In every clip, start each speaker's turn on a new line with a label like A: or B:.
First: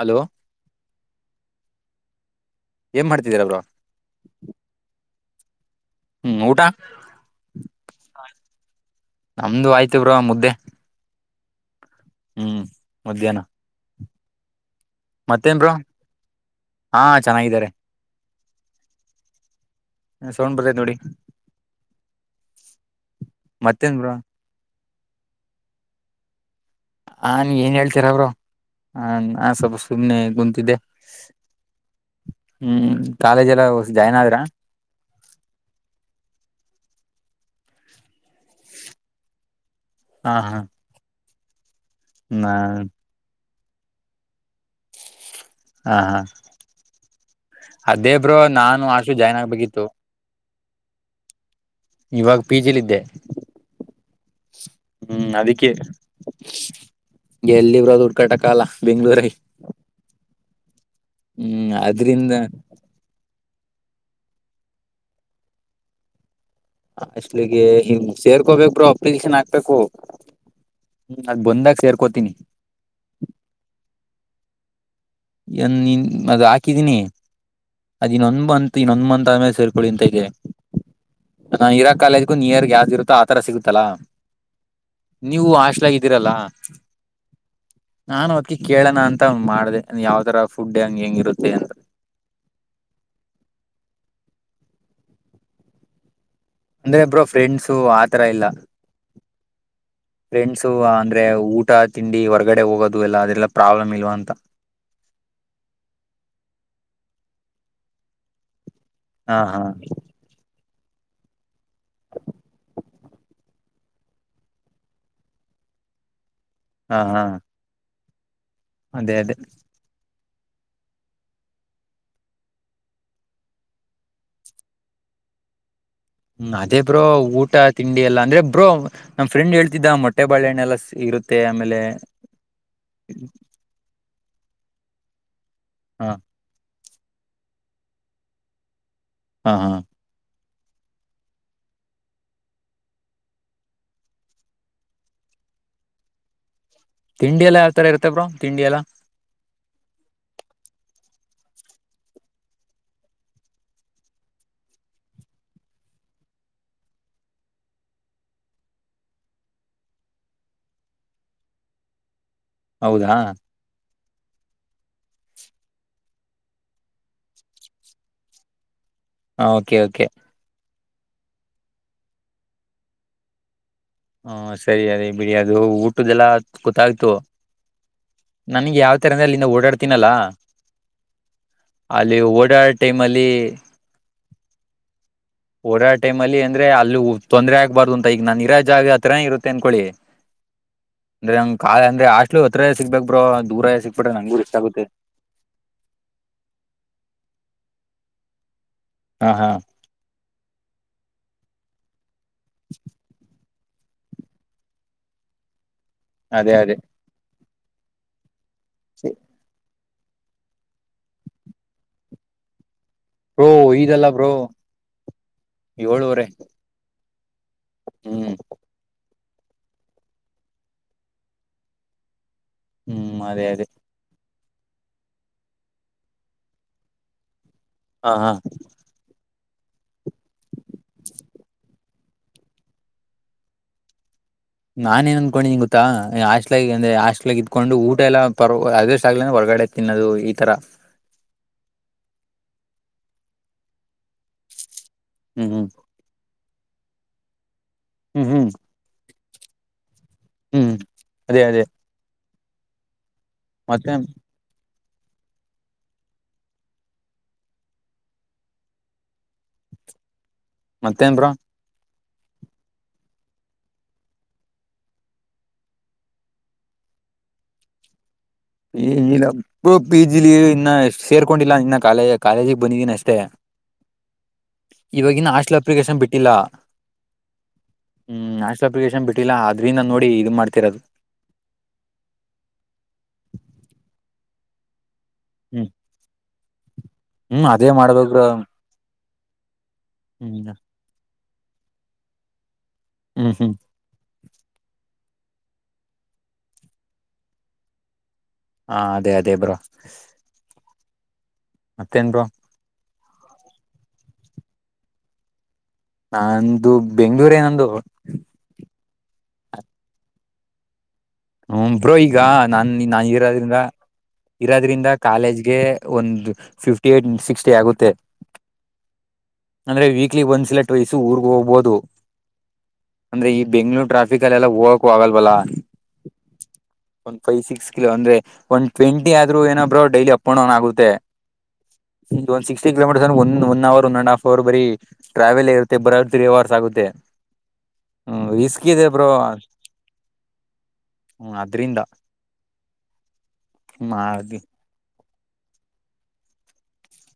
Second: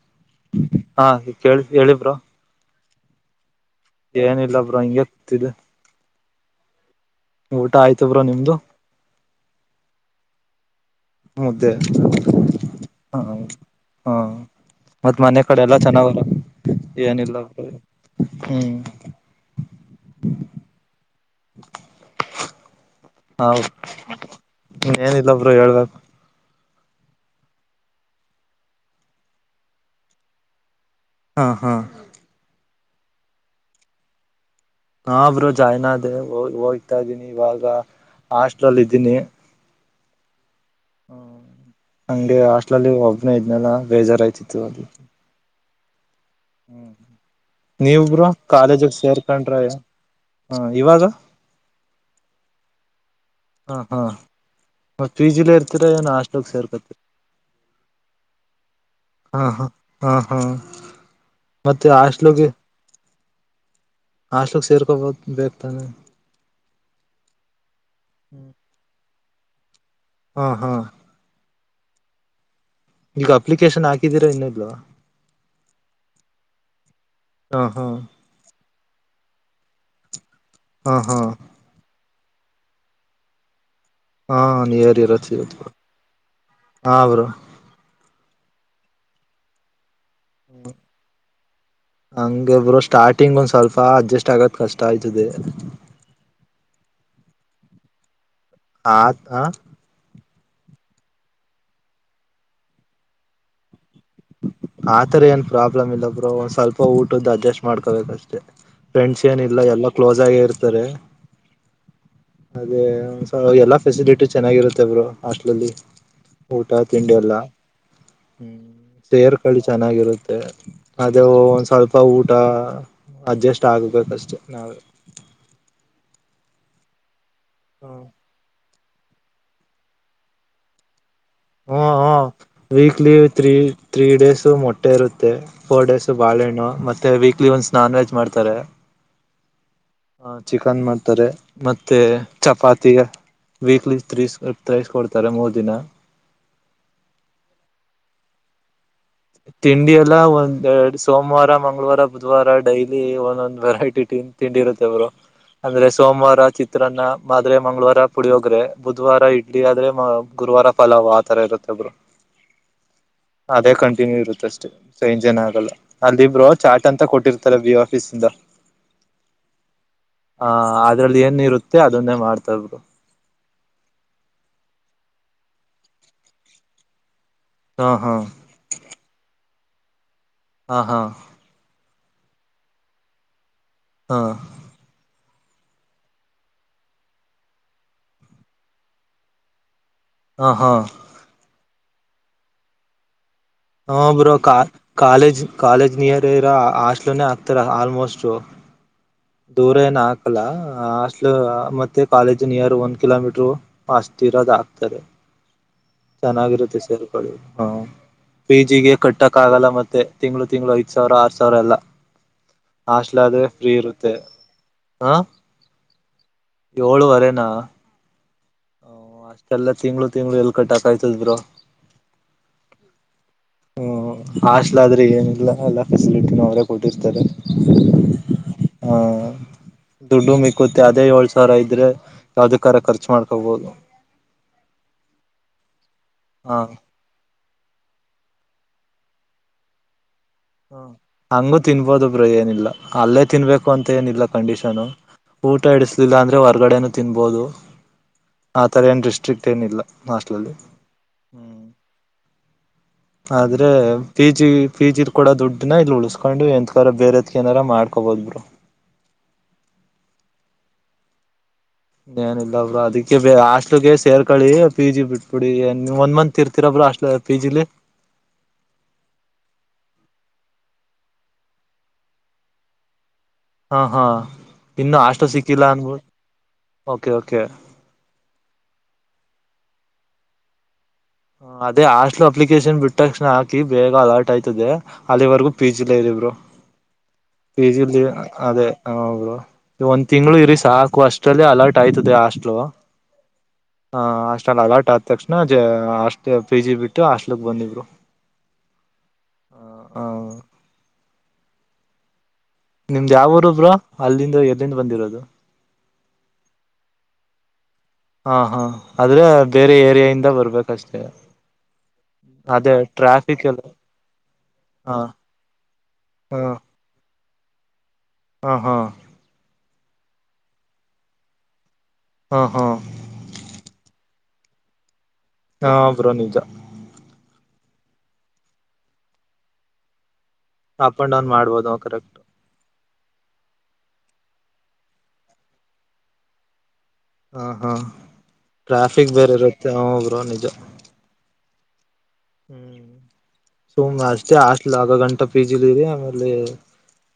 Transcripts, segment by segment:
A: Hello
B: ಹಾ ಕೇಳ್ಸ್ತಾದೆ ಹೇಳಿ ಬ್ರೋ
A: ಏನ್ ಮಾಡ್ತಿದರ ಬ್ರೋ
B: ಏನಿಲ್ಲ ಬ್ರೋ ಹಂಗೆ ಕೂತಿದ್ದೆ
A: ಹ್ಮ್ ಊಟಾ
B: ಊಟ ಆಯ್ತ ಬ್ರೋ ನಿಮ್ದು
A: ನಮ್ದು ಆಯ್ತು ಬ್ರೋ ಮುದ್ದೆ
B: ಮುದ್ದೆ
A: ಹ್ಮ್
B: ಹ
A: ಮಧ್ಯಾಹ್ನ
B: ಹ್ಮ ಮತ್ತ್ ಮನೆ
A: ಮತ್ತೇನ್
B: ಕಡೆ
A: ಬ್ರೋ
B: ಎಲ್ಲ ಚೆನ್ನಾಗವ್ರ
A: ಹಾ
B: ಏನಿಲ್ಲ
A: ಚೆನ್ನಾಗಿದ್ದಾರೆ
B: ಹ್ಮ್
A: ಏನೋ ಸೌಂಡ್ ಬತೈತ್ ನೋಡಿ
B: ಹೌದು
A: ಮತ್ತೇನ್ ಬ್ರೋ
B: ನೀ ಏನಿಲ್ಲ ಬ್ರೋ ಹೇಳ್ಬೇಕು
A: ಹನ್ ಏನ್ ಹೇಳ್ತರ ಬ್ರೋ ಆ ನಾನ್ ಸ್ವಲ್ಪ ಸುಮ್ನೆ ಕುಂತಿದ್ದೆ
B: ಹಾ ಹಾ
A: ಹ್ಮ್ ಕಾಲೇಜ್ ಎಲ್ಲ ಜಾಯ್ನ್ ಆದ್ರ
B: ಹಾ ಬ್ರೋ ಜಾಯ್ನ್ ಆದೆ ಹೋಗ್ತಾ ಇದೀನಿ ಇವಾಗ ಹಾಸ್ಟಲಲ್ ಇದ್ದೀನಿ
A: ಹಾ ಹಾ
B: ಹ್ಮ ಹಂಗೆ
A: ನಾ
B: ಹಾಸ್ಟ್ಲಲ್ಲಿ ಒಬ್ಬನೇ ಇದ್ನಲ್ಲ ಬೇಜಾರಾಯ್ತಿತ್ತು
A: ಹಾ ಹಾ
B: ಹ್ಮ್ ನೀವ್
A: ಅದೇ
B: ಬ್ರೋ
A: ನಾನು
B: ಕಾಲೇಜಗ್
A: ಆಶು ಜಾಯ್ನ್
B: ಸೇರ್ಕೊಂಡ್ರ
A: ಆಗ್ಬೇಕಿತ್ತು
B: ಹ್ಮ ಇವಾಗ
A: ಇವಾಗ ಪಿ. ಜಿ ಲಿದ್ದೆ
B: ಹಾ ಹಾ ಮತ್ ಪಿ. ಜಿ ಲೇ
A: ಅದಕ್ಕೆ
B: ಇರ್ತೀರಾ ಏನ್ ಹಾಸ್ಟ್ಲಗ್ ಸೇರ್ಕೊತಿರ
A: ಎಲ್ಲಿ ಬ್ರೋ ದುಡ್ ಕಟ್ಟಾಕ್ ಆಗಲ್ಲ ಬೆಂಗ್ಳೂರಗೆ
B: ಹಾ ಹಾ ಹಾ ಹಾ
A: ಹ್ಮ್
B: ಮತ್ತೆ
A: ಅದ್ರಿಂದ
B: ಹಾಸ್ಟ್ಲಗೆ ಹಾಸ್ಟೆಲ್ ಸೇರ್ಕೋಬೇಕು ಬೇಕ್ತಾನೆ
A: ಹಾಸ್ಟೇಲಿಗೆ ಹಂಗ್ ಸೇರ್ಕೋಬೇಕರು ಅಪ್ಲಿಕೇಶನ್ ಹಾಕ್ಬೇಕು
B: ಹಾ ಹಾ
A: ಅದ್ ಬಂದಾಗ ಸೇರ್ಕೋತೀನಿ
B: ಈಗ ಅಪ್ಲಿಕೇಶನ್ ಹಾಕಿದ್ದೀರಾ ಇಲ್ಲ ಬ್ರೋ
A: ಏನ್ ನಿನ್ ಅದ್ ಹಾಕಿದೀನಿ
B: ಹಾ ಹಾ
A: ಅದ್ ಇನ್ನೊಂದ್ ಮಂತ್ ಇನ್ನೊಂದ್ ಮಂತ್ ಆದಮೇಲೆ ಸೇರ್ಕೊಳ್ಳಿ ಅಂತ ಇದೆ
B: ಹಾ ಹಾ
A: ನಾ ಇರಾ ಕಾಲೇಜ್ಗು ನಿಯರ್ ಗೆ ಯಾವ್ದ ಇರುತ್ತೋ ಆತರ ಸಿಗುತ್ತಲ್ಲಾ
B: ಹಾ ನಿಯರ್ ಇರತ್
A: ನೀವು
B: ಸಿಗತ್ ಬ್ರೋ
A: ಹೊಶಟ್ಲಾಲಾಗಿದ್ದೀರಲ್ಲ
B: ಹಾ ಬ್ರೋ
A: ನಾನ್ ಅದ್ಕೆ ಕೇಳೋಣ ಅಂತ ಮಾಡ್ದೆ ಯಾವ ತರ ಫುಡ್ ಹೆಂಗಗೆ ಹೆಂಗಿರುತ್ತೆ ಅಂತ
B: ಹಂಗ ಬ್ರೋ ಸ್ಟಾರ್ಟಿಂಗ್ ಒಂದ್ ಸ್ವಲ್ಪ ಅಡ್ಜಸ್ಟ್ ಆಗದ್ ಕಷ್ಟ ಆಯ್ತದೆ
A: ಅಂದ್ರೆ ಬ್ರೋ ಫ್ರೆಂಡ್ಸು ಆತರ ಇಲ್ಲ
B: ಹಾ ಹ
A: ಫ್ರೆಂಡ್ಸು ಅಂದ್ರೆ ಊಟ ತಿಂಡಿ ಹೊರ್ಗಡೆ ಹೋಗೋದು ಎಲ್ಲ ಅದೆಲ್ಲಾ ಪ್ರಾಬ್ಲಮ್ ಇಲ್ವಾ ಅಂತ
B: ಆತರ ಏನ್ ಪ್ರಾಬ್ಲಮ್ ಇಲ್ಲ ಬ್ರೋ ಸ್ವಲ್ಪ ಊಟದ್ದು ಅಡ್ಜಸ್ಟ್ ಮಾಡ್ಕೋಬೇಕು ಅಷ್ಟೇ ಫ್ರೆಂಡ್ಸ್
A: ಹಾ
B: ಏನಿಲ್ಲ
A: ಹಾ
B: ಎಲ್ಲ ಕ್ಲೋಸ್ ಆಗಿ ಇರ್ತಾರೆ ಅದೇ ಎಲ್ಲಾ ಫೆಸಿಲಿಟಿ ಚೆನ್ನಾಗಿರುತ್ತೆ ಬ್ರೋ ಹಾಸ್ಟ್ಲಲ್ಲಿ ಊಟ
A: ಹಾ
B: ತಿಂಡಿ
A: ಹಾ
B: ಎಲ್ಲ ಹ್ಮ್
A: ಅದೇ ಅದೇ
B: ಸೇರ್ಕಳಿ ಚೆನ್ನಾಗಿರುತ್ತೆ ಅದೇ ಒಂದ್ ಸ್ವಲ್ಪ ಊಟ ಅಡ್ಜಸ್ಟ್ ಆಗ್ಬೇಕಷ್ಟೇ ನಾವೆ
A: ಹ್ಮ ಅದೇ ಬ್ರೋ ಊಟ ತಿಂಡಿ ಎಲ್ಲಾ
B: ಹ್ಮ
A: ಅಂದ್ರೆ ಬ್ರೋ ನಮ್ಮ ಫ್ರೆಂಡ್ ಹೇಳ್ತಿದ್ದ ಮೊಟ್ಟೆ ಬಾಳೆಹಣ್ಣೆಲ್ಲಾ ಇರುತ್ತ
B: ಹ್ಮ ಹಾ ವೀಕ್ಲಿ ತ್ರಿ ತ್ರೀ ಡೇಸು ಮೊಟ್ಟೆ ಇರುತ್ತೆ ಫೋರ್
A: ಹ
B: ಡೇಸು ಬಾಳೆಣ್ಣು ಮತ್ತೆ ವೀಕ್ಲಿ ವನ್ಸ್ ನಾನ್ ವೆಜ್ ಮಾಡ್ತಾರೆ
A: ಹಾ ಹಾ
B: ಹ ಚಿಕನ್ ಮಾಡ್ತಾರೆ ಮತ್ತೆ ಚಪಾತಿ ವೀಕ್ಲಿ ತ್ರೀಸ್ ತ್ರೈಸ್ ಕೊಡ್ತಾರೆ ಮೂರ್ ದಿನ
A: ತಿಂಡಿ ಎಲ್ಲ ಯಾವ ತರ ಇರುತ್ತೆ ಬ್ರೋ ತಿಂಡಿ ಎಲ್ಲ
B: ತಿಂಡಿ ಎಲ್ಲ ಒಂದ್ ಎರಡು ಸೋಮವಾರ ಮಂಗಳವಾರ ಬುಧವಾರ ಡೈಲಿ ಒಂದೊಂದು್ ವೆರೈಟಿ ತಿಂಡಿ ಇರುತ್ತೆ ಬ್ರೋ ಅಂದ್ರೆ ಸೋಮವಾರ ಚಿತ್ರಾನ್ನ ಆದ್ರೆ ಮಂಗಳವಾರ ಪುಳಿಯೋಗ್ರೆ ಬುಧವಾರ ಇಡ್ಲಿ ಆದ್ರೆ ಫಲಾವ್ ಆತರ ಇರುತ್ತೆ ಬ್ರೋ
A: ಹೌದಾ
B: ಅದೇ ಕಂಟಿನ್ಯೂ ಇರುತ್ತೆ ಅಷ್ಟೇ ಚೇಂಜ್ ಏನ್ ಆಗಲ್ಲ ಅಲ್ಲಿ ಬ್ರೋ ಚಾರ್ಟ್ ಅಂತ ಕೊಟ್ಟಿರ್ತಲ್ಲ ಬಿ. ಒ ಆಫೀಸ್ ಇಂದ
A: ಹ ಓಕೆ ಓಕೆ
B: ಹ ಅದ್ರಲ್ಲಿ ಏನ್ ಇರುತ್ತೆ ಅದನ್ನೇ ಮಾಡ್ತರೆ
A: ಹ ಸರಿ ಅದ ಬಿಡಿ ಅದು ಊಟದ್ದೆಲ್ಲ ಗೊತ್ತಾಯ್ತು.
B: ಹಾ ಹಾಂ
A: ನನ್ಗ್ ಯಾವ್ ತರ ಅಂದ್ರೆ ಅಲ್ಲಿಂದ ಓಡಾಡ್ತೀನಲ್ಲಾ
B: ಹಾ ಹಾ
A: ಅಲ್ಲಿ ಓಡಾಡೋ ಟೈಮ್ ಅಲ್ಲಿ
B: ಹಾ
A: ಓಡಾಡೊ ಟೈಮ್ ಅಲ್ಲಿ ಅಂದ್ರೆ ಅಲ್ಲಿೂ ತೊಂದರೆ ಆಗಬಾರದು ಅಂತ ಈಗ ನಾನ್ ಇರ ಇದ್ದಾಗ ಹತ್ರನೇ ಇರುತ್ತೆ ಅಂದ್ಕೊಳಿ
B: ಹಾ ಹಾ
A: ಅಂದ್ರೆಂಗ್ ಕಾ ಅಂದ್ರೆ ಹಾಸ್ಟ್ಲ್ ಹತ್ರನೆ ಸಿಗ್ಕ್ಬೇಕ್ ಬ್ರೋ ದೂರೇ
B: ಹಾ
A: ಸಿಕ್ಬಡ್ರೆ
B: ಬ್ರೋ
A: ನಂಗೂನು ಕಷ್ಟ
B: ಕಾ
A: ಆಗುತ್ತೆ
B: ಕಾಲೇಜ್ ಕಾಲೇಜ್ ನಿಯರ್ ಇರೋ ಹಾಸ್ಟ್ಲನ ಹತ್ರ ಆಲ್ಮೋಸ್ಟ್
A: ಹಾ ಹಾ
B: ದೂರ ಏನ್ ಹಾಕಲ್ಲ ಹಾಸ್ಟಲ್ ಮತ್ತೆ ಕಾಲೇಜ್ ನಿಯರ್ ಒಂದ್ ಕಿಲೋಮೀಟರು ಅಷ್ಟ್ ಇರದು ಆಗ್ತಾದೆ
A: ಅದೇ ಅದೇ
B: ಚೆನ್ನಾಗಿರುತ್ತೆ ಸೇರ್ಕೊಳ್ಳಿ ಹ ಪಿ. ಜಿ ಗೆ ಕಟ್ಟಕ್ ಆಗಲ್ಲ ಮತ್ತೆ ತಿಂಗಳು ತಿಂಗಳು ಐದು ಸಾವಿರ ಆರು ಸಾವಿರ ಎಲ್ಲ ಹಾಸ್ಟೆಲ್ ಆದ್ರೆ
A: ಬ್ರೋ
B: ಫ್ರೀ ಇರುತ್ತೆ. ಹಾ
A: ಏಳೂವರೆ
B: ಏಳುವರೆನಾ...
A: ಹ್ಮ್,
B: ಅಷ್ಟೆಲ್ಲ ತಿಂಗಳು ತಿಂಗಳು ಎಲ್ ಕಟ್ಟಕಾಯ್ತದ ಬ್ರೋ.
A: ಹ್ಮ್, ಅದೇ- ಅದೇ
B: ಹ್ಮ್, ಹಾಸ್ಟೆಲ್ ಆದ್ರೆ ಏನಿಲ್ಲ ಎಲ್ಲ ಫೆಸಿಲಿಟಿನ ಅವರೇ ಕೊಟ್ಟಿರ್ತಾರೆ.
A: ಹಾ, ಹಾ
B: ಹಾ, ದುಡ್ಡು ಮಿಕ್ಕತ್ ಅದೇ ಏಳ್ ಸಾವಿರ ಇದ್ರೆ ಯಾವ್ದ ಕರ ಖರ್ಚು ಮಾಡ್ತ ಹಗದ [unintelligible]
A: ನಾನೇನ್ ಅನ್ಕೊಂಡಿದೆಗೊತ್ತಾ
B: ಹ
A: ಹಾಸ್ಟೆಲ್ಗ ಅಂದ್ರ ಹಾಸ್ಟೆಲ್ ಕೊಂಡು ಊಟ ಎಲ್ಲ ಪರ ಅದಷ್ಟ ಆಗ್ಲ ಹೊರಗಡೆ ತಿನ್ನೋದು ಈ ಥರ.,
B: ಹಂಗು ತಿನ್ಬೋದು ಬ್ರೋ ಏನಿಲ್ಲ ಅಲ್ಲೇ ತಿನ್ಬೇಕು ಅಂತ ಏನಿಲ್ಲ ಕಂಡೀಷನು.
A: ಹ್ಮ್ ಹ್ಮ್
B: ಊಟ ಇಡಿಸ್ಲಿಲ್ಲ ಅಂದ್ರೆ ಹೊರ್ಗಡೆನು ತಿನ್ಬಹದು.
A: ಹ್ಮ್, ಹ್ಮ್
B: ಆ ತರ ಏನ್ ಡಿಸ್ಟ್ರಿಕ್ ಏನಿಲ್ಲ ಹಾಸ್ಟ್ ಲ್ಲಿ.
A: ಹ್ಮ್, ಅದೇ- ಅದೇ
B: ಆದ್ರೆ
A: ಮತ್ತೆ
B: ಪಜ [inaudible] ಪಿ, ಜಿದ ಕೊಡ ದುಡ್ಡನ ಇಲ್ಲಿ ಉಳಸ್ಕೊಂಡು ಎಂತ ಬೇರೆದ ಏನಾರ ಮಾಡ್ಕೋಬಹುದು ಬ್ರೋ.
A: ಮತ್ತೇನ್ ಬ್ರೋ
B: ಏನ ಇಲ್ಲ ಬ್ರೋ ಅದಿಕ್ಕೆ ಬ ಹಾಸ್ಟೆಲ್ಗೆ ಸೇರ್ಕೊಳ್ಳಿ. ಪಿ, ಜಿ ಬಿಟ್ಬಿಡಿ ಒಂದ ಮಂತ್ ಇರ್ತಿರಬ್ರೋ ಹಾಸ್ಟೆಲ್ ನಲ್ಲಿ. ಪಿ, ಜಿ, ಲಿ
A: ಈ ಇಲ್ಲ ಪಿ, ಜಿಲಿ ಇನ್ನ ಸೇರ್ಕೊಂಡಿಲ್ಲ ಇನ್ನ ಕಾಲೇಜ, ಕಾಲೇಜಿಗೆ ಬಂದಿದ್ದೀನ ಅಷ್ಟೇ.
B: ಹಾಂ, ಹಾಂ ಇನ್ನೂ
A: ಇವಾಗಿನ
B: ಹಾಸ್ಟೆಲ್ ಸಿಕ್ಕಿಲ್ಲ
A: ಅಪ್ಲಿಕೇಶನ್
B: ಅನ್ಬೋದು
A: ಬಿಟ್ಟಿಲ್ಲ
B: ಓಕೆ, ಓಕೆ.
A: ಹ್ಮ್, ನ್ಯಾಷನಲ್ ಅಪ್ಲಿಕೇಶನ್ ಬಿಟ್ಟಿಲ್ಲ ಅದ್ರಿಂದ ನೋಡಿ ಇದು ಮಾಡ್ತಿರೋದು.
B: ಅದೇ ಹಾಸ್ಟೆಲ್ ಅಪ್ಲಿಕೇಶನ್ ಬಿಟ್ಟ ತಕ್ಷಣ ಹಾಕಿ. ಬೇಗ ಅಲರ್ಟ್ ಆಯ್ತದೆ ಅಲ್ಲಿವರೆಗೂ ಪಿ,
A: ಹ್ಮ್
B: ಜಿ ಲೆಇರಿ ಬ್ರೋ
A: ಹ್ಮ್ ಅದೇ
B: ಜಿ
A: ಮಾಡ್ಬೇಕ ಬ್ರೋ
B: ಅದೇ ಒಂದ್ ತಿಂಗಳು
A: ಹ್ಮ್
B: ಇರಿ ಸಾಕು ಅಷ್ಟೆ., ಅಷ್ಟಲ್ಲಿಅಲರ್ಟ್ ಆಯ್ತದೆ ಹಾಸ್ಟಲ್
A: ಹ್ಮ್, ಹ್ಮ್
B: ಹ, ಅಷ್ಟ್ರಲ್ಲಿ ಅಲ್ಟ್ ಆದ ತಕ್ಷಣ ಹಾಸ್ಟೆಲ್ ಪಿ, ಜಿ ಬಿಟ್ಟು ಹಾಸ್ಟೆಲ್ ಕಬಂದಿದ್ರು.
A: ಹಾ, ಅದೇ ಅದೇ ಬ್ರೋ ಮತ್ತೇನ್ರಿ
B: ನಿಮ್ದ್ ಯಾವ ಊರುಬ್ರೋಅಲ್ಲಿಂದ ಎಲ್ಲಿಂದ ಬಂದಿರೋದು.
A: ನಂದು ಬೆಂಗ್ಳೂರ್ ನಂದು.
B: ಹಾ, ಹಾ ಆದ್ರೆ ಬೇರೆ ಏರಿಯ ಇಂದ ಬರ್ಬೇಕಷ್ಟೇ.,
A: ಹ್ಮ, ಬ್ರೋ ಈಗ ನಾ
B: ಅದೇ
A: ನಾ
B: ಟ್ರಾಫಿಕ್
A: ಇರೋದ್ರಿಂದ
B: ಎಲ್ಲ
A: ಇರೋದ್ರಿಂದ
B: ಹಾ
A: ಕಾಲೇಜ್ಗೆ ಒಂದು
B: ಹ್ಮ
A: ಫಿಫ್ಟಿ ಏಟ್ ಸಿಕ್ಸ್ಟಿ ಆಗುತ್ತೆ.
B: ಹಾ, ಹಾ
A: ಅಂದ್ರೆ ವೀಕ್ಲಿ ಒಂದ್ಸಲಲೆಟ್ [unintelligible] ವಯಸ್ ಊರ್ಗೆ ಹೋಗಬಹುದು.
B: ಹಾ, ಹಾ
A: ಅಂದ್ರೆ ಈ ಬೆಂಗಳೂರು ಟ್ರಾಫಿಕ್ಲಿಲ್ಲಿ ಹೋಗಕ್ ಆಗಲ್ವಲ್ಲ.
B: ನಾಬ್ರೋ ನಿಜ [unintelligible]
A: ಒನ್ ಫೈವ್ ಸಿಕ್ಸ್ ಕಿಲೋ ಅಂದ್ರೆ ಒನ್ ಟ್ವೆಂಟಿ ಆದ್ರುಏನಬ್ರೋ ಡೈಲಿ ೋನ
B: ಅಪ್
A: ಆಗುತ್ತೆ್ಮ
B: ಅಂಡ್ ಡೌನ್ ಮಾಡ್ಬೋದು ಕರೆಕ್ಟ್
A: [unintelligible] ಒಂದು sixty kilometre one hour one and half hour ಬರೆಟ್ರ್ಯಾವೆಲ್ ಇರುತ್ತೆ. ಬರಿತ್ರೀ ಅವರ್ ಆಗುತ್ತೆ.
B: ಹಾ
A: ಹ್ಮ ಇಸ್ಕಿದೆ ಬ್ರೋ
B: ತಗರ ನಿಜ [unintelligible]
A: ಹ್ಮ್ ಅದ್ರಿಂದ
B: ಹ್ಮ್
A: ಹ್ಮ್
B: ಸೋಮವಸ್ ಆಷ್ಟ [unintelligible] ಇಲ್ ಆಗ ಗಂಟಾ ಪಿ. ಜಿ ಲಿರಿ ಆಮೇಲೆ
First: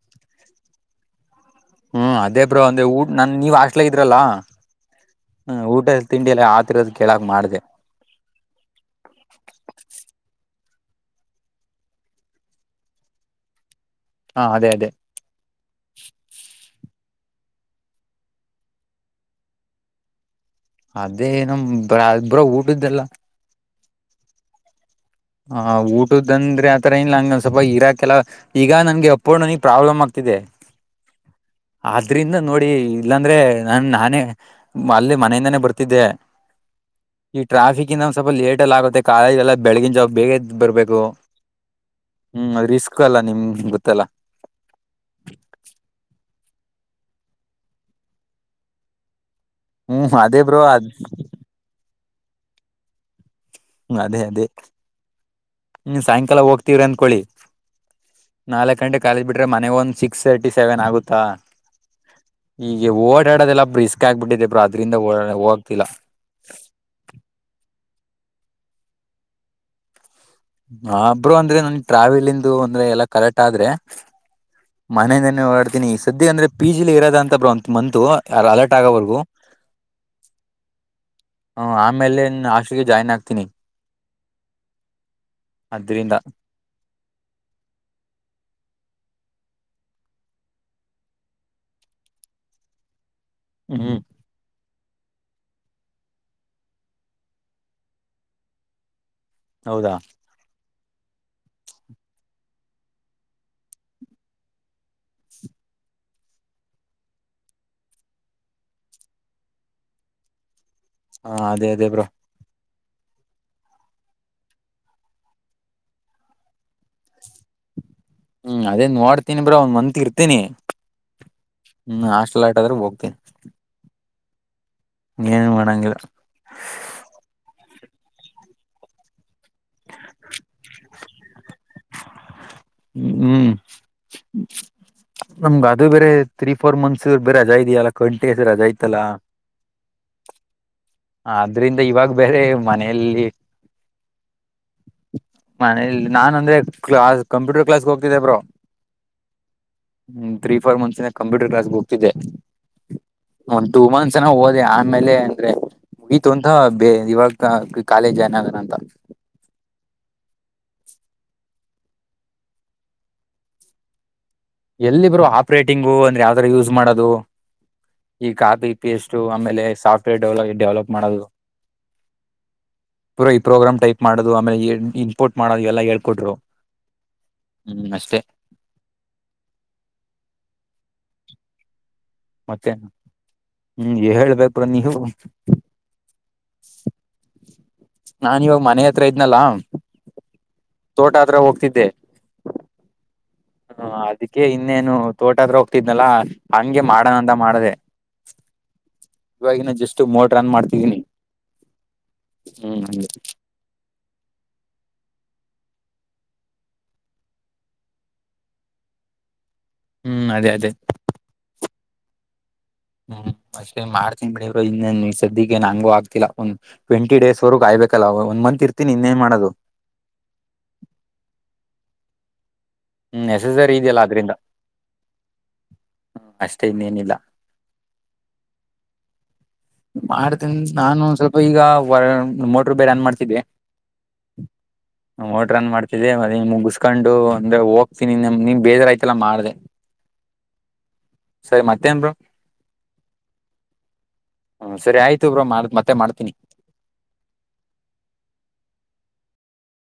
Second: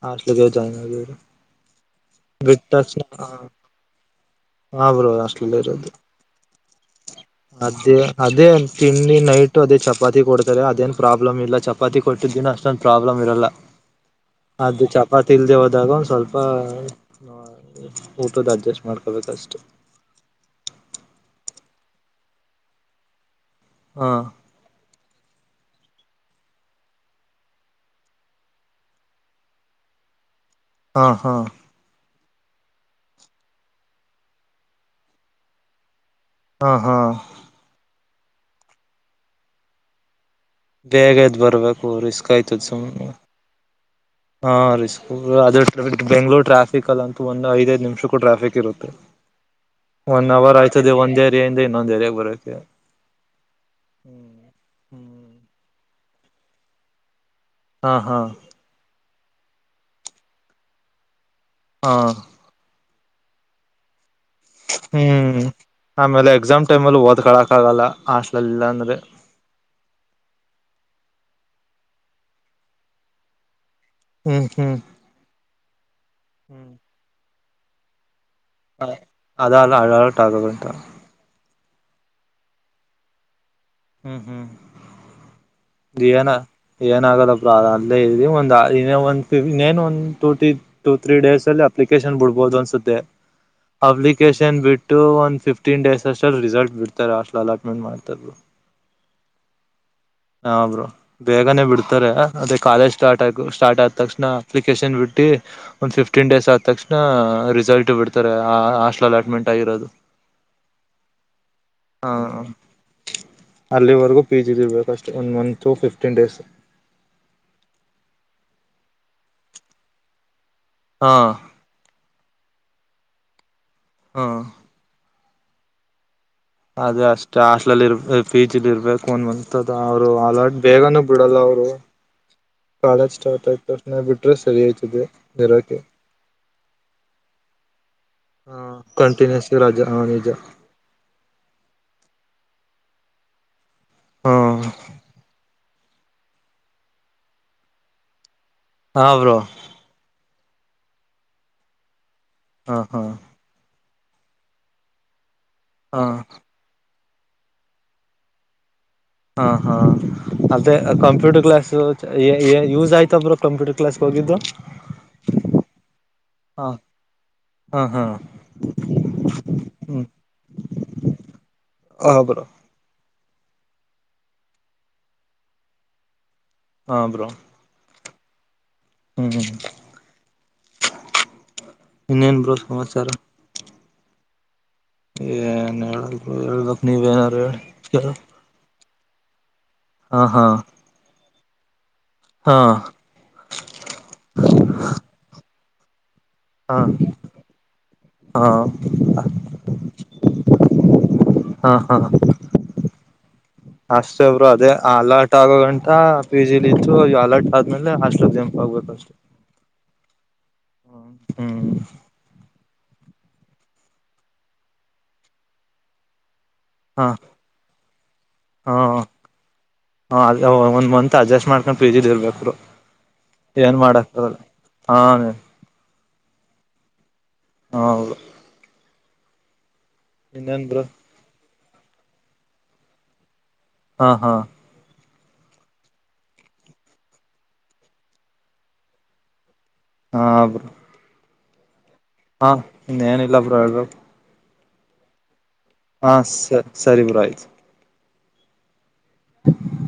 B: ಹೊಷ್ಟ್ಟ್ಲು ಜಾಯ್ನ್ ಆಗಿರಿ
A: ಹ್ಮ್ ಅದೇ ಬ್ರೋ ಅಂದ್ರೆ ಊ ನಾನ್ ನೀವ್ ಹೊಷ್ಟಲಾಲ್ ಇದ್ರಲ್ಲ
B: ಹಾ ಬ್ರೋ ಹಾಷ್ಟಲ್ ಇರೋದು
A: ತಿಂಡಿಯಲ್ಲ ಕೆಳ [unintelligible]
B: ಅದೇ ಅದೇ ತಿಂಡಿ ನೈಟ್ ಅದೇ ಚಪಾತಿ ಕೊಡ್ತಾರೆ ಅದೇನ್ ಪ್ರಾಬ್ಲಮ್ ಇಲ್ಲ ಚಪಾತಿ ಕೊಟ್ಟಿದ್ದ ದಿನ ಅಷ್ಟೊಂದು ಪ್ರಾಬ್ಲಮ್ ಇರಲ್ಲ
A: [inaudible]
B: ಅದು
A: ಅದೇ
B: ಚ ಚಪಾತಿ ಇಲ್ದೆೇ ಹೋದಾಗ ಒಂದ್ ಸ್ವಲ್ಪ ಊಟದ ಅಡ್ಜಸ್ಟ್ ಮಾಡ್ಕೊಬೇಕ ಅಷ್ಟೆ
A: ಅದೇ ಏನೋ ಬ್ರ ಬ್ರೋ ಊಟದ್ದಲ್ಲ
B: ಹಾ
A: ಹ ಊಟದ ಅಂದ್ರೆ ಆತರ ಇಲ್ಲ ಹಂಗಂದ್ ಸ್ವಲ್ಪ ಇರಾಕೆಲ್ಲ ಈಗ ನನ್ಗೆ ಅಪ್ ಆಂಡ್ ಡೌನ್ ಗೇ ನನಗ್ ಪ್ರಾಬ್ಲಮ್ ಆಗ್ತಿದೆ
B: ಹಾ ಹಾ
A: ಆದ್ರಿಂದ ನೋಡಿ ಇಲ್ಲಾಂದ್ರೆ ನನ್ ನಾನೇ ಅಲ್ಲಿ ಮನೆಯಿಂದಾನೇ ಬರ್ತಿದ್ದೆ
B: ಹಾ ಹಾ
A: ಈ ಟ್ರಾಫಿಕ್ ಇಂದ ಸ್ವಲ್ ಲೇಟ ಆಗುತ್ತೆ ಕಾಲಜೆಲ್ಲ ಬೆಳಗಿನ ಜಾಗ ಬೇಗ ಬರ್ಬೇಕು
B: ಬೇಗ ಎದ್ ಬರ್ಬೇಕು ರಿಸ್ಕ್
A: ಹ್ಮ್
B: ಆಯ್ತದ
A: ಅದ್ರ ರಿಸ್ಕು
B: ಸುಮ್ನೆ
A: ಅಲ್ಲ ನಿಮ್ ಗೊತ್ತಲ್ಲ
B: ಹಾ ರಿಸ್ಕು ಅದ ಕ್ ಬೆಂಗಳೂರು ಟ್ರಾಫಿಕ್ ಅಲ್ಲ ಅಂತ ಒಂದು ಐದೈದ್ ನಿಮಿಷೂಕ್ಕೂ ಟ್ರಾಫಿಕ್ ಇರುತ್ತೆ
A: [inaudible]
B: ಒನ್
A: ಅದೇ
B: ಅವರ್
A: ಬ್ರೋ ಅದ್
B: ಆಯ್ತದೆ ಒಂದ್ ಏರಿಯಾಂದ ಇನ್ನೊ ಏರಿಯಾಗೆ ಬರತ್ತೆ
A: ಹ್ಮ ಅದೇ ಅದೇ ನೀ ಸಾಯಂಕಾಲ ಹೋಗ್ತವ್ರಿ ಅಂದಕೊೊಳ್ಳಿ
B: ಹಾ ಹಾ
A: ನಾಲ್ಕು ಗಂಟ ಕಾಲೇಜ್ ಬಿಟ್ರೆ ಮನೆಗೆ ಒಂದು ಸಿಕ್ಸ್ ತರ್ಟಿ ಸೆವೆನ್ ಆಗುತ್ತಾ
B: ಹಾ
A: ಈಗ ಓಡಾಡೋದೆಲ್ಲಾ ರಿಸ್ಕ್ ಆಗ್ಬಿಟ್ಟಿದೆ ಬ್ರೋ ಅದು
B: ಹ್ಮ್ ಆಮೇಲೆ ಎಕ್ಸಾಮ್ ಟೈಮ್ ಅಲ್ಲಿ ಓದ್ಕಳಕ್ ಆಗಲ್ಲ ಹಸ್ಟ್ಲಲ್ಲಿ ಇಲ್ಲ ಅಂದ್ರೆ
A: ಹ ಬ್ರೋ ಅಂದ್ರೆ ನನ್ ಟ್ರಾವೆಲ್ಂದು ಅಂದ್ರೆ ಎಲ್ಲಾ ಕರೆಕ್ಟ್ ಆದ್ರೆ
B: ಹ್ಮ್ ಹ್ಮ್
A: ಮನೆ ಇಂದಾನೆ ಹೊಡಡ್ತಿನಿ ಈ ಸದ್ಯ ಅಂದ್ರೆ ಪಿ. ಜಿಲಿ ಇರದ್ ಅಂತಾ ಬಂತ ಮಂತು ಅಲರ್ಟ್ ಆಗೋವರ್ಗೂ
B: ಅದ ಅಲ್ಲ ಅಡಳಟ್ ಆಗದುಂತ್ [unintelligible]
A: ಹ ಆಮೇಲೆ ಹೊಷ್ಟಾಲಿಗೆ ಜಾಯ್ನ್ ಆಗ್ತೀನಿ.
B: ಹ್ಮ್ ಹ್ಮ್
A: ಅದ್ರಿಂದ
B: ದಿಯನ ಏನ ಆಗದಪ್ರ ಅ ಅಲ್ಲೇ ಇದ ಒಂದ ಒನ್ ಒಂದ ಟೂಟ. [unintelligible] ಟು ತ್ರೀ ಡೇಸ್ ಅಲ್ಲಿ ಅಪ್ಲಿಕೇಶನ್ ಬಿಡ್ಬಹುದು ಅನ್ನಿಸುತ್ತೆ
A: ಹ್ಮ್
B: ಅಪ್ಲಿಕೇಶನ್ ಬಿಟ್ಟು ಒಂದ್ ಫಿಫ್ಟೀನ್ ಡೇಸ್ ಅಷ್ಟಲ್ಲಿ ರಿಸಲ್ಟ್ ಬಿಡ್ತಾರೆ ಅಷ್ಟ ಅಲಾಟ್ಮೆಂಟ್ ಮಾಡ್ತಾರ್ರು.
A: ಹೌದಾ
B: ಹಾ ಬ್ರೋ ಬೇಗನೆ ಬಿಡ್ತಾರೆ ಅದೇ ಕಾಲೇಜ್ ಸ್ಟಾರ್ಟ್ ಆಗ ಸ್ಟಾರ್ ಆದ ತಕ್ಷಣ ಅಪ್ಲಿಕೇಶನ್ ಬಿಟ್ಟಿ. ಒಂದು್ ಫಿಫ್ಟೀನ್ ಡೇಸ್ ಆದ ತಕ್ಷಣ ರಿಸಲ್ಟ್ ಬಿಡ್ತಾರೆ ಆ ಹಾಸ್ಟ್ಲ್ ಅಲಾಟ್ಮೆಂಟ್ ಆಗಿರೋದು.
A: ಹಾ ಅದೇ ಅದೇ. ಬ್ರೋ
B: ಹಾ ಅಲ್ಲಿವರಗೂ ಪಿ ಜಿಲೀ ಇರ್ಬೇಕು ಅಷ್ಟೇ ಒಂದ ಮಂತು ಫಿಫ್ಟೀನ್ ಡೇಸ್.
A: ಹ್ಮ್ ಅದೇ ನೋಡ್ತೀನಿ ಬ್ರೋ ಒಂದ್ ಮಂತ ಇರ್ತೀನಿ.
B: ಹಾ
A: ಹ್ಮ ಹಾಸ್ಟೆಲ್ಲೈಟ್ ಆದ್ರೆ ಹೋಗ್ತೀನಿ.
B: ಹಾ
A: ಏನು ಮಾಡಂಗಿಲ್ಲ.
B: ಅದ ಅಷ್ಟ ಹಾಸ್ಟೇಲ್ ಅಲ್ಲಿ ಪಿಜಿ ಇರಬೇಕು ಒಂದ ಮಂತ್. ದ ಅವ್ರು ಅಲರ್ಟ್ ಬೇಗನೂ ಬಿಡಲ್ಲ ಅವರು. ಕಾಲೇಜ್ ಸ್ಟಾರ್ಟ್
A: ಹ್ಮ್
B: ಆಯ್ತ್ ತಕ್ಷಣ ಬಿಟ್ರೆ ಸರಿ ಆಯ್ತದೆ
A: ನಮ್ಗ
B: ಇರೋಕ್ಕೆ.
A: ಅದು ಬೇರೆ ತ್ರೀ ಫೋರ್ ಮಂತ್ಸ್ ಬೇರೆ ರಜಾ ಇದೆಯಲ್ಲ ಕಂಟಿ ರಜಾ ಇತ್ತಲ್ಲ.
B: ಕಂಟಿನ್ಯೂಸ್ ರಜಾ ಹಾ ನಿಜ
A: ಆದ್ರಿಂದ ಇವಾಗ ಬೇರೆ ಮನೆಯಲ್ಲಿ.
B: ಹಾ
A: ಮನೆ ಇಲ್ಲಿ ನಾನ್ ಅಂದ್ರೆ ಕ್ಲಾಸ್ ಕಂಪ್ಯೂಟರ್ ಕ್ಲಾಸ್ಗೆ ಹೋಗ್ತಿದ್ದೆ ಬ್ರೋ.
B: ಹಾ ಬ್ರೋ.
A: ಹ್ಮ್ ತ್ರೀ ಫೋರ್ ಮಂತ್ಸ ಇಂದ ಕಂಪ್ಯೂಟರ್ ಕ್ಲಾಸ್ ಹೋಗ್ತಿದೆ.
B: ಹಾ ಹಾ
A: ಒಂದ್ ಟೂ ಮಂತ್ಸ್ ಏನೋ ಹೋದೆ ಆಮೇಲೆ ಅಂದ್ರೆ
B: ಹಾ
A: ಮುಗೀತು ಅಂತಾ ಬೇ ಇವಾಗ. ಕಾಲೇಜ್ ಜಾಯಿನ್ ಆಗೋಣ ಅಂತಾ.
B: ಹಾ ಹಾ ಅದೇ ಕಂಪ್ಯೂಟರ್ ಕ್ಲಾಸ್ ಯೂಸ್ ಆಯ್ತಾ ಬ್ರೋ ಕಂಪ್ಯೂಟರ್ ಕ್ಲಾಸ್ ಹೋಗಿದ್ದು.
A: ಎಲ್ಲಿ ಬ್ರೋ ಹಾಫ್ ರೇಟಿಂಗ್ ಅಂದ್ರೆ ಯಾವ್ದರ
B: ಹಾ
A: ಯೂಸ್ ಮಾಡೋದು
B: ಹಾ ಹಾ
A: ಈ ಕಾಪಿ ಪೇಸ್ಟ್ ಆಮೇಲೆ ಸಾಫ್ಟ್ವೇರ್ ಡೆಲ ಡೆವಲಪ್ ಮಾಡೋದು.
B: ಹಾ ಬ್ರೋ.
A: ಪುರಾ ಈ ಪ್ರೋಗ್ರಾಮ್ ಟೈಪ್ ಮಾಡೋದು ಆಮೇಲೆ ಇನ್ಪೋರ್ಟ್ ಮಾಡೋದು ಎಲ್ಲ ಹೇಳ್ಕೊಟ್ರು.
B: ಹಾ ಬ್ರೋ
A: ಹ್ಮ್ ಅಷ್ಟೇ.
B: ಹ್ಮ್ ಇನ್ನೇನ್ ಬ್ರೋ
A: ಮತ್ತೆ
B: ಸಮಾಚಾರ.
A: ಹ್ಮ್ ಹೇಳಳ್ಬೇಕು ಬ್ರೋ ನೀನು
B: ಏನ್ ಹೇಳ ಹೇಳ್ಬೇಕ ನೀವೆ ಏನಾರು.
A: ನಾನ್ ಇವಾಗ ಮನೆ ಹತ್ರ ಇದ್ನಲ್ಲಾ.
B: ಹಾ ಹಾ
A: ತೋಟ ಹತ್ರ ಹೋಗ್ತಿದ್ದೆ.
B: ಹಾ
A: ಹ್ಮ ಅದಕ್ಕೆ ಇನ್ನೇನು ತೋಟತ್ರ ಹೋಗ್ತಿದ್ನಲ್ಲಾ.
B: ಹಾ
A: ಹಂಗೆ ಮಾಡೋಣಂತ ಮಾಡದೆ.
B: ಹಾ
A: ಇವಾಗಿನ ಜಸ್ಟ್ ಮೋಟ್ರ ಓನ್ ಮಾಡ್ತಿದೀನಿ
B: ಹಾ ಹಾ
A: ಹ್ಮ್ ಹಂಗೆ.
B: ಅಷ್ಟೇ ಒಬ್ರು ಅದೇ ಅಲರ್ಟ್ ಆಗೋ ಗಂಟ ಪಿ ಜಿಲಿದು ಅಲರ್ಟ್ ಆದ್ಮೇಲೆ ಹಾಸ್ಟೆಲ್ ಜಂಪ್. ಹೋಗುತ್ತ ಅಷ್ಟೆ
A: ಹ್ಮ್ ಅದೇ ಅದೇ.
B: ಹ್ಮ್
A: ಹ್ಮ್ ಅಷ್ಟೆ ಮಾಡ್ತೀನಿ ಬಿಡವರೂ ಇನ್ನೇನ್ ಸದ್ಯಗ್ ಏನ್ ನಂಗೂ ಆಗ್ತಿಲ್ಲ.
B: ಹಾ
A: ಟ್ವೆಂಟಿ ಡೇಸವರೆಗೂ ಕಾಯ್ಬೇಕಲ್ಲ ಒಂದ ಮಂತ್ ಇರ್ತಿನಿ ಇನ್ನೇನ್ ಮಾಡೋದು.
B: ಹ ಅದ ಒಂದ ಮಂತ್ ಅಡ್ಜಸ್ಟ್ ಮಾಡ್ಕೊಂಡು ಪಿಜಿಲಿ ಇರ್ಬೇಕು.
A: ಹ್ಮ್ ನೆಸಸರಿ
B: ಏನ್
A: ಇದೆಯಲ್ಲ
B: ಮಾಡಕ ಆಗಲ್ಲಾ ಹಾ
A: ಹ್ಮ ಅಷ್ಟೇ ಇನ್ನೇನಿಲ್ಲ.
B: ಹಾ ಹೌದು
A: ಮಾಡ್ತನ್
B: ಇನ್ನೇನ್ ಬ್ರೋ
A: ನಾನು ಸ್ವಲ್ಪ ಈಗ ಮೋಟರು ಬೇರೆ ಆನ್ ಮಾಡ್ತಿದ್ದೆ
B: ಹಾ ಹಾ
A: [inaudible] ಮೋಟರ್ ಆನ್ ಮಾಡ್ತಿದ್ದೆ ಅದನ್ನು ಮುಗಿಸ್ಕೊಂಡು ಅಂದ್ರೆ ಹೋಗ್ತೀನಿ ನೀನ್ ಬೇಜರ್ ಆಯ್ತಲ್ಲ ಮಾಡ್ದೆ
B: ಹಾ ಬ್ರೋ
A: ಸರಿ ಮತ್ತೇನ್ ಬ್ರೋ
B: ಹಾ ಇ ಏನಿಲ್ಲ ಬ್ರೋ ಹೇಳ್ಬೇಕು
A: ಹ್ಮ ಸರಿ ಅಯ್ತು ಬ್ರೋ ಮಾಡತ್
B: ಹಾ ಸ ಸರಿ ಬ್ರೋ ಅಯ್ತು ಹ